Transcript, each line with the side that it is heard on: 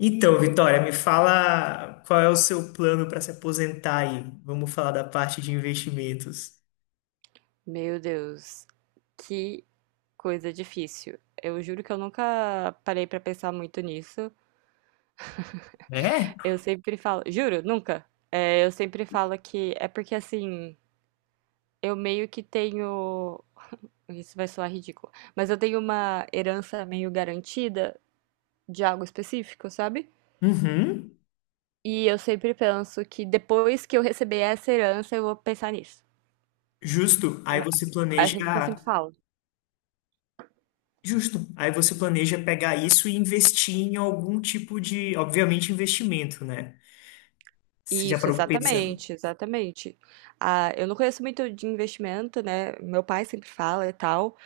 left: Então, Vitória, me fala qual é o seu plano para se aposentar aí. Vamos falar da parte de investimentos.
right: Meu Deus, que coisa difícil. Eu juro que eu nunca parei pra pensar muito nisso.
left: É?
right: Eu sempre falo, juro, nunca. É, eu sempre falo que é porque assim, eu meio que tenho. Isso vai soar ridículo, mas eu tenho uma herança meio garantida de algo específico, sabe?
left: Uhum,
right: E eu sempre penso que depois que eu receber essa herança, eu vou pensar nisso.
left: justo. Aí você
right: É é
left: planeja,
right: sempre que eu sempre falo.
left: justo. Aí você planeja pegar isso e investir em algum tipo de, obviamente, investimento, né? Você já
right: Isso,
left: parou pra pensar?
right: exatamente, exatamente. Ah, eu não conheço muito de investimento, né? Meu pai sempre fala e tal,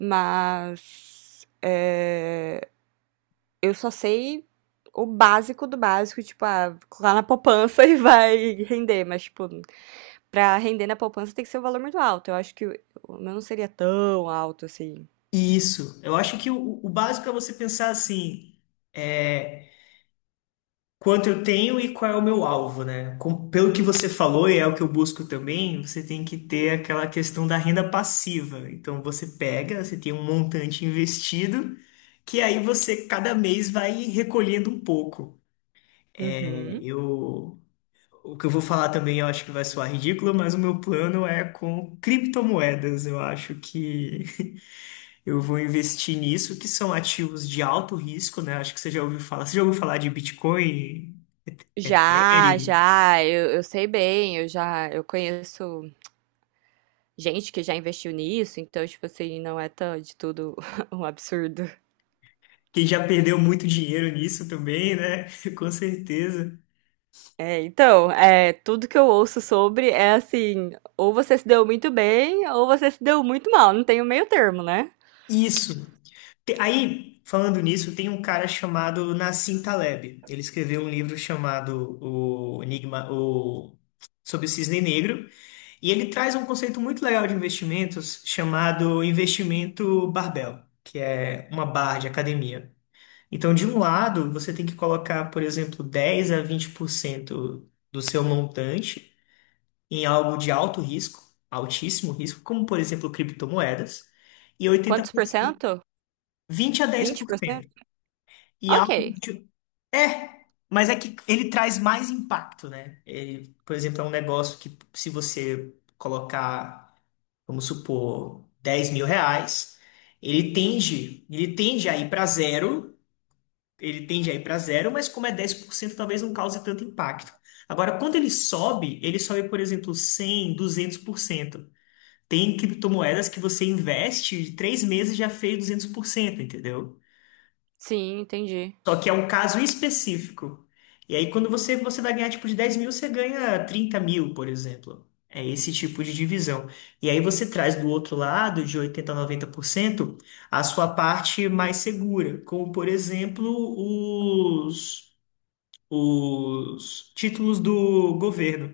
right: mas é, eu só sei o básico do básico, tipo, ah, lá na poupança e vai render, mas, tipo, pra render na poupança tem que ser um valor muito alto. Eu acho que o meu não seria tão alto assim.
left: Isso. Eu acho que o básico é você pensar assim. é, Quanto eu tenho e qual é o meu alvo, né? Com- pelo que você falou, e é o que eu busco também, você tem que ter aquela questão da renda passiva. Então você pega, você tem um montante investido, que aí você cada mês vai recolhendo um pouco. É,
right: Uhum.
left: Eu, o que eu vou falar também, eu acho que vai soar ridículo, mas o meu plano é com criptomoedas. Eu acho que eu vou investir nisso, que são ativos de alto risco, né? Acho que você já ouviu falar. Você já ouviu falar de Bitcoin?
right: Já,
left: Ethereum?
right: já, eu sei bem, eu já, eu conheço gente que já investiu nisso, então, tipo assim, não é tão de tudo um absurdo.
left: Quem já perdeu muito dinheiro nisso também, né? Com certeza.
right: É, então, é, tudo que eu ouço sobre é assim, ou você se deu muito bem, ou você se deu muito mal, não tem o meio termo, né?
left: Isso. Aí, falando nisso, tem um cara chamado Nassim Taleb. Ele escreveu um livro chamado O Enigma, o sobre o Cisne Negro, e ele traz um conceito muito legal de investimentos chamado investimento barbell, que é uma barra de academia. Então, de um lado, você tem que colocar, por exemplo, 10 a 20% do seu montante em algo de alto risco, altíssimo risco, como por exemplo criptomoedas, e
right: Quantos por
left: 80%,
right: cento?
left: 20 a dez
right: Vinte
left: por
right: por
left: cento.
right: cento.
left: E
right: Ok.
left: algo de... É, mas é que ele traz mais impacto, né? Ele, por exemplo, é um negócio que se você colocar, vamos supor, R$ 10.000, ele tende a ir para zero, ele tende a ir para zero, mas como é 10%, talvez não cause tanto impacto. Agora, quando ele sobe, por exemplo, 100, 200%. Tem criptomoedas que você investe de três meses já fez 200%, entendeu?
right: Sim, entendi.
left: Só que é um caso específico. E aí, quando você vai ganhar tipo de 10 mil, você ganha 30 mil, por exemplo. É esse tipo de divisão. E aí você traz do outro lado, de 80 a 90% a sua parte mais segura, como por exemplo os os títulos do governo,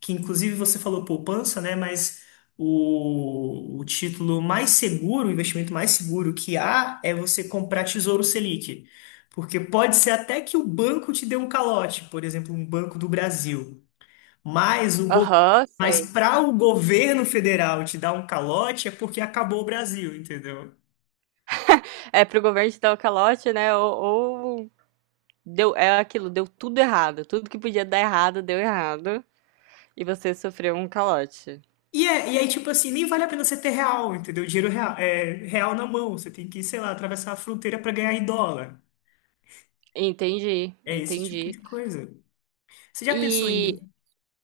left: que inclusive você falou poupança, né? Mas o título mais seguro, o investimento mais seguro que há é você comprar Tesouro Selic. Porque pode ser até que o banco te dê um calote, por exemplo, um Banco do Brasil. Mas
right: Aham,
left: mas
right: sei.
left: para o governo federal te dar um calote é porque acabou o Brasil, entendeu?
right: É pro governo te dar o calote, né? Ou deu, é aquilo, deu tudo errado. Tudo que podia dar errado, deu errado. E você sofreu um calote.
left: E aí, tipo assim, nem vale a pena você ter real, entendeu? Dinheiro real, real na mão. Você tem que, sei lá, atravessar a fronteira pra ganhar em dólar.
right: Entendi,
left: É esse tipo
right: entendi.
left: de coisa. Você já pensou em.
right: E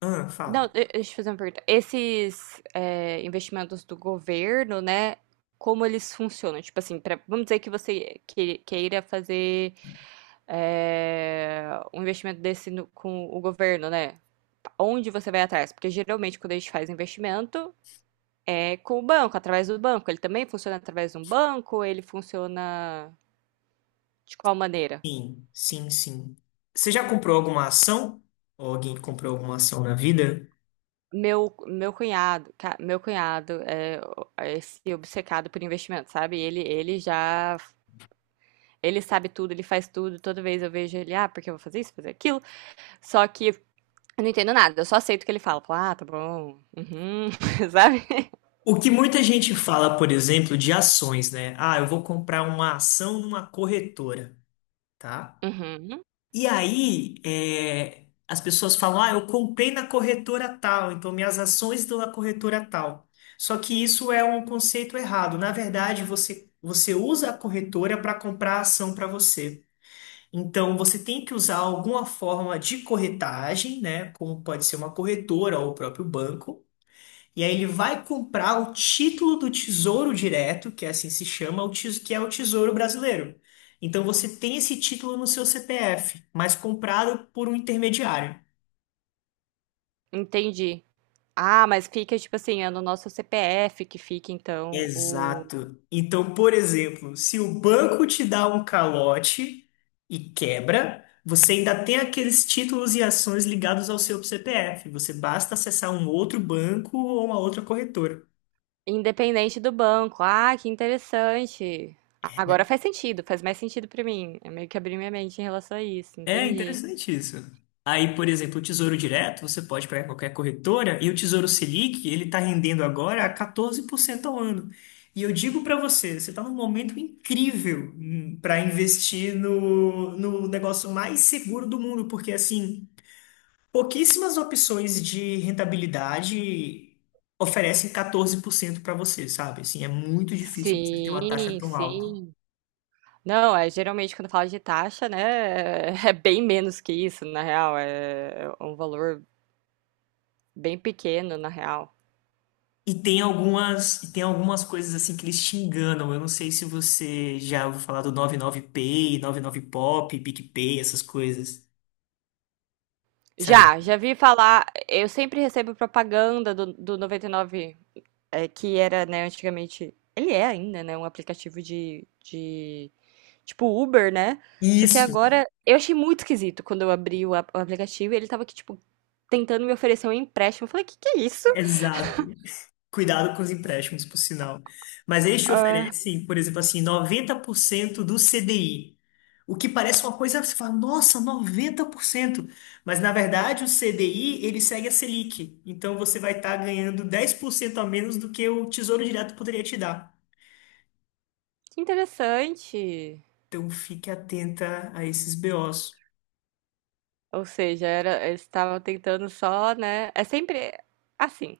left: Ah,
right: não,
left: fala.
right: deixa eu te fazer uma pergunta. Esses é, investimentos do governo, né? Como eles funcionam? Tipo assim, vamos dizer que você queira fazer é, um investimento desse com o governo, né? Onde você vai atrás? Porque geralmente quando a gente faz investimento é com o banco, através do banco. Ele também funciona através de um banco? Ele funciona de qual maneira?
left: Sim, sim, sim. Você já comprou alguma ação? Ou alguém comprou alguma ação na vida?
right: Meu cunhado, meu cunhado é, é esse obcecado por investimento, sabe? Ele já ele sabe tudo, ele faz tudo. Toda vez eu vejo ele, ah, porque eu vou fazer isso, fazer aquilo. Só que eu não entendo nada, eu só aceito o que ele fala. Falo, ah, tá bom. Uhum, sabe?
left: O que muita gente fala, por exemplo, de ações, né? Ah, eu vou comprar uma ação numa corretora, tá?
right: Uhum.
left: E aí, as pessoas falam, ah, eu comprei na corretora tal, então minhas ações estão na corretora tal. Só que isso é um conceito errado. Na verdade, você usa a corretora para comprar a ação para você. Então, você tem que usar alguma forma de corretagem, né? Como pode ser uma corretora ou o próprio banco, e aí ele vai comprar o título do Tesouro Direto, que é assim se chama, que é o Tesouro Brasileiro. Então você tem esse título no seu CPF, mas comprado por um intermediário.
right: Entendi. Ah, mas fica, tipo assim, é no nosso CPF que fica, então, o.
left: Exato. Então, por exemplo, se o banco te dá um calote e quebra, você ainda tem aqueles títulos e ações ligados ao seu CPF. Você basta acessar um outro banco ou uma outra corretora.
right: Independente do banco. Ah, que interessante. Agora faz sentido, faz mais sentido pra mim. Eu meio que abri minha mente em relação a isso,
left: É
right: entendi.
left: interessante isso. Aí, por exemplo, o Tesouro Direto, você pode pegar qualquer corretora, e o Tesouro Selic ele está rendendo agora a 14% ao ano. E eu digo para você, você está num momento incrível para investir no negócio mais seguro do mundo, porque assim, pouquíssimas opções de rentabilidade oferecem 14% para você, sabe? Assim, é muito difícil você ter uma taxa
right: Sim,
left: tão alta.
right: sim. Não, é geralmente quando fala de taxa, né, é é bem menos que isso, na real, é um valor bem pequeno, na real.
left: E tem algumas coisas assim que eles te enganam. Eu não sei se você já ouviu falar do 99Pay, 99Pop, PicPay, essas coisas, sabe?
right: Já, já vi falar, eu sempre recebo propaganda do 99, é, que era, né, antigamente, ele é ainda, né, um aplicativo tipo Uber, né, só que
left: Isso,
right: agora, eu achei muito esquisito quando eu abri o, o aplicativo e ele tava aqui, tipo, tentando me oferecer um empréstimo, eu falei, que é isso?
left: exato. Cuidado com os empréstimos, por sinal. Mas eles te
right: Ah,
left: oferecem, por exemplo, assim, 90% do CDI. O que parece uma coisa, você fala, nossa, 90%. Mas na verdade o CDI, ele segue a Selic. Então você vai estar ganhando 10% a menos do que o Tesouro Direto poderia te dar.
right: que interessante.
left: Então fique atenta a esses BOs.
right: Ou seja, era, eles estavam tentando só, né? É sempre assim.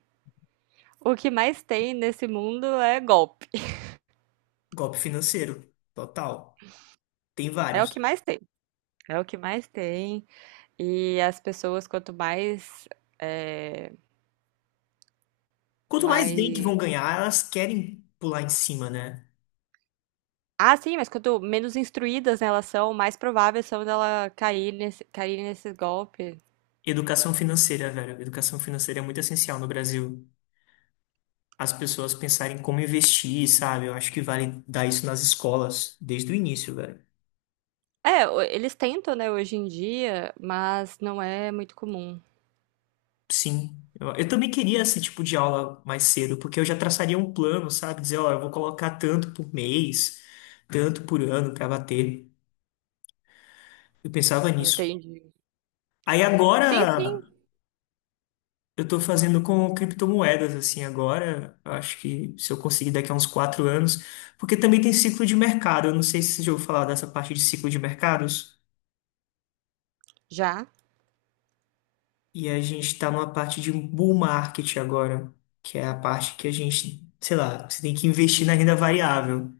right: O que mais tem nesse mundo é golpe.
left: Golpe financeiro, total. Tem
right: É o que
left: vários.
right: mais tem. É o que mais tem. E as pessoas, quanto mais, é,
left: Quanto mais bem que
right: mais...
left: vão ganhar, elas querem pular em cima, né?
right: Ah, sim, mas quanto menos instruídas né, elas são, mais prováveis são dela cair nesse golpe.
left: Educação financeira, velho. Educação financeira é muito essencial no Brasil. As pessoas pensarem como investir, sabe? Eu acho que vale dar isso nas escolas desde o início, velho.
right: É, eles tentam, né, hoje em dia, mas não é muito comum.
left: Sim. Eu também queria esse tipo de aula mais cedo, porque eu já traçaria um plano, sabe? Dizer, ó, eu vou colocar tanto por mês, tanto por ano pra bater. Eu pensava nisso.
right: Entendi.
left: Aí agora
right: Sim, sim,
left: eu tô fazendo com criptomoedas, assim, agora. Eu acho que se eu conseguir daqui a uns 4 anos, porque também tem ciclo de mercado. Eu não sei se você já ouviu falar dessa parte de ciclo de mercados.
right: já.
left: E a gente tá numa parte de um bull market agora, que é a parte que a gente, sei lá, você tem que investir na renda variável.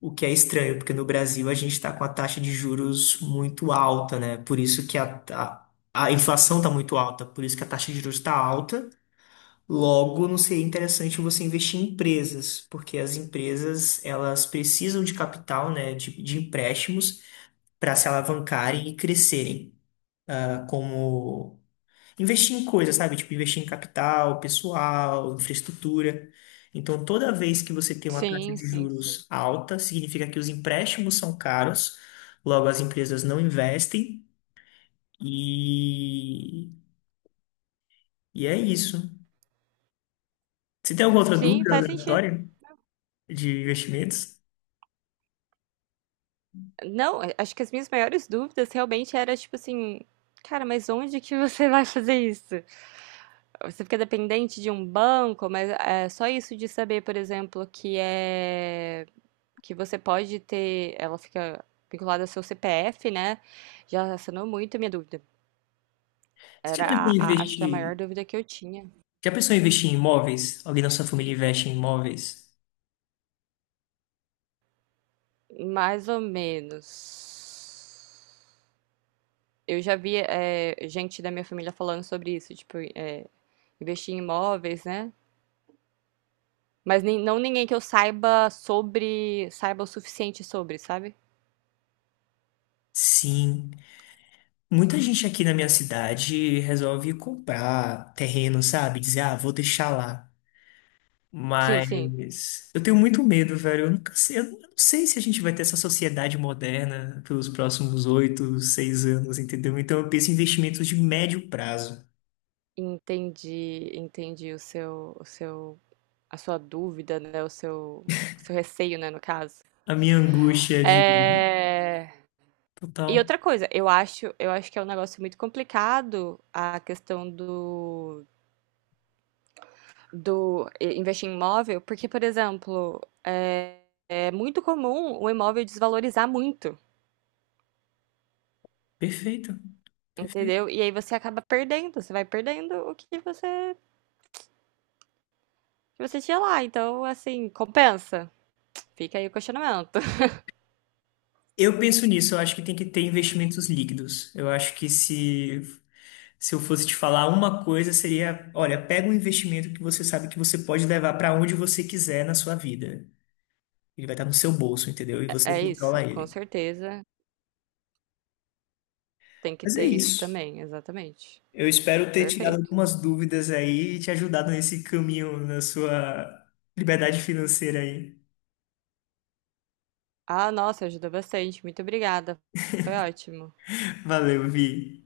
left: O que é estranho, porque no Brasil a gente está com a taxa de juros muito alta, né? Por isso que a inflação está muito alta, por isso que a taxa de juros está alta. Logo, não seria interessante você investir em empresas, porque as empresas elas precisam de capital, né, de empréstimos para se alavancarem e crescerem. Ah, como investir em coisas, sabe? Tipo, investir em capital, pessoal, infraestrutura. Então, toda vez que você tem uma taxa
right: Sim,
left: de
right: sim, sim.
left: juros alta, significa que os empréstimos são caros, logo as empresas não investem e, e é isso. Você tem alguma outra
right: Sim,
left: dúvida
right: faz sentido.
left: aleatória de investimentos?
right: Não, acho que as minhas maiores dúvidas realmente era tipo assim, cara, mas onde que você vai fazer isso? Você fica dependente de um banco, mas é só isso de saber, por exemplo, que é que você pode ter, ela fica vinculada ao seu CPF, né? Já sanou muito a minha dúvida.
left: Você
right: Era
left: já pensou
right: a,
left: em
right: acho que a
left: investir?
right: maior dúvida que eu tinha.
left: Já pensou em investir em imóveis? Alguém da sua família investe em imóveis?
right: Mais ou menos. Eu já vi é, gente da minha família falando sobre isso, tipo, é, investir em imóveis, né? Mas nem, não ninguém que eu saiba sobre, saiba o suficiente sobre, sabe?
left: Sim. Muita gente aqui na minha cidade resolve comprar terreno, sabe? Dizer, ah, vou deixar lá.
right: Sim, sim.
left: Mas eu tenho muito medo, velho. Eu nunca sei, eu não sei se a gente vai ter essa sociedade moderna pelos próximos 8, 6 anos, entendeu? Então eu penso em investimentos de médio prazo.
right: Entendi, entendi o seu, a sua dúvida, né? O seu receio, né, no caso.
left: A minha angústia é de
right: É... E
left: total.
right: outra coisa, eu acho que é um negócio muito complicado a questão do, do eh, investir em imóvel, porque, por exemplo, é, é muito comum o imóvel desvalorizar muito,
left: Perfeito. Perfeito.
right: entendeu? E aí você acaba perdendo, você vai perdendo o que você tinha lá. Então, assim, compensa. Fica aí o questionamento.
left: Eu penso nisso, eu acho que tem que ter investimentos líquidos. Eu acho que se eu fosse te falar uma coisa, seria, olha, pega um investimento que você sabe que você pode levar para onde você quiser na sua vida. Ele vai estar no seu bolso, entendeu? E você
right: É
left: controla
right: isso, com
left: ele.
right: certeza tem que
left: Mas é
right: ter isso
left: isso.
right: também, exatamente.
left: Eu espero ter tirado
right: Perfeito.
left: algumas dúvidas aí e te ajudado nesse caminho na sua liberdade financeira aí.
right: Ah, nossa, ajudou bastante. Muito obrigada. Foi ótimo.
left: Valeu, Vi.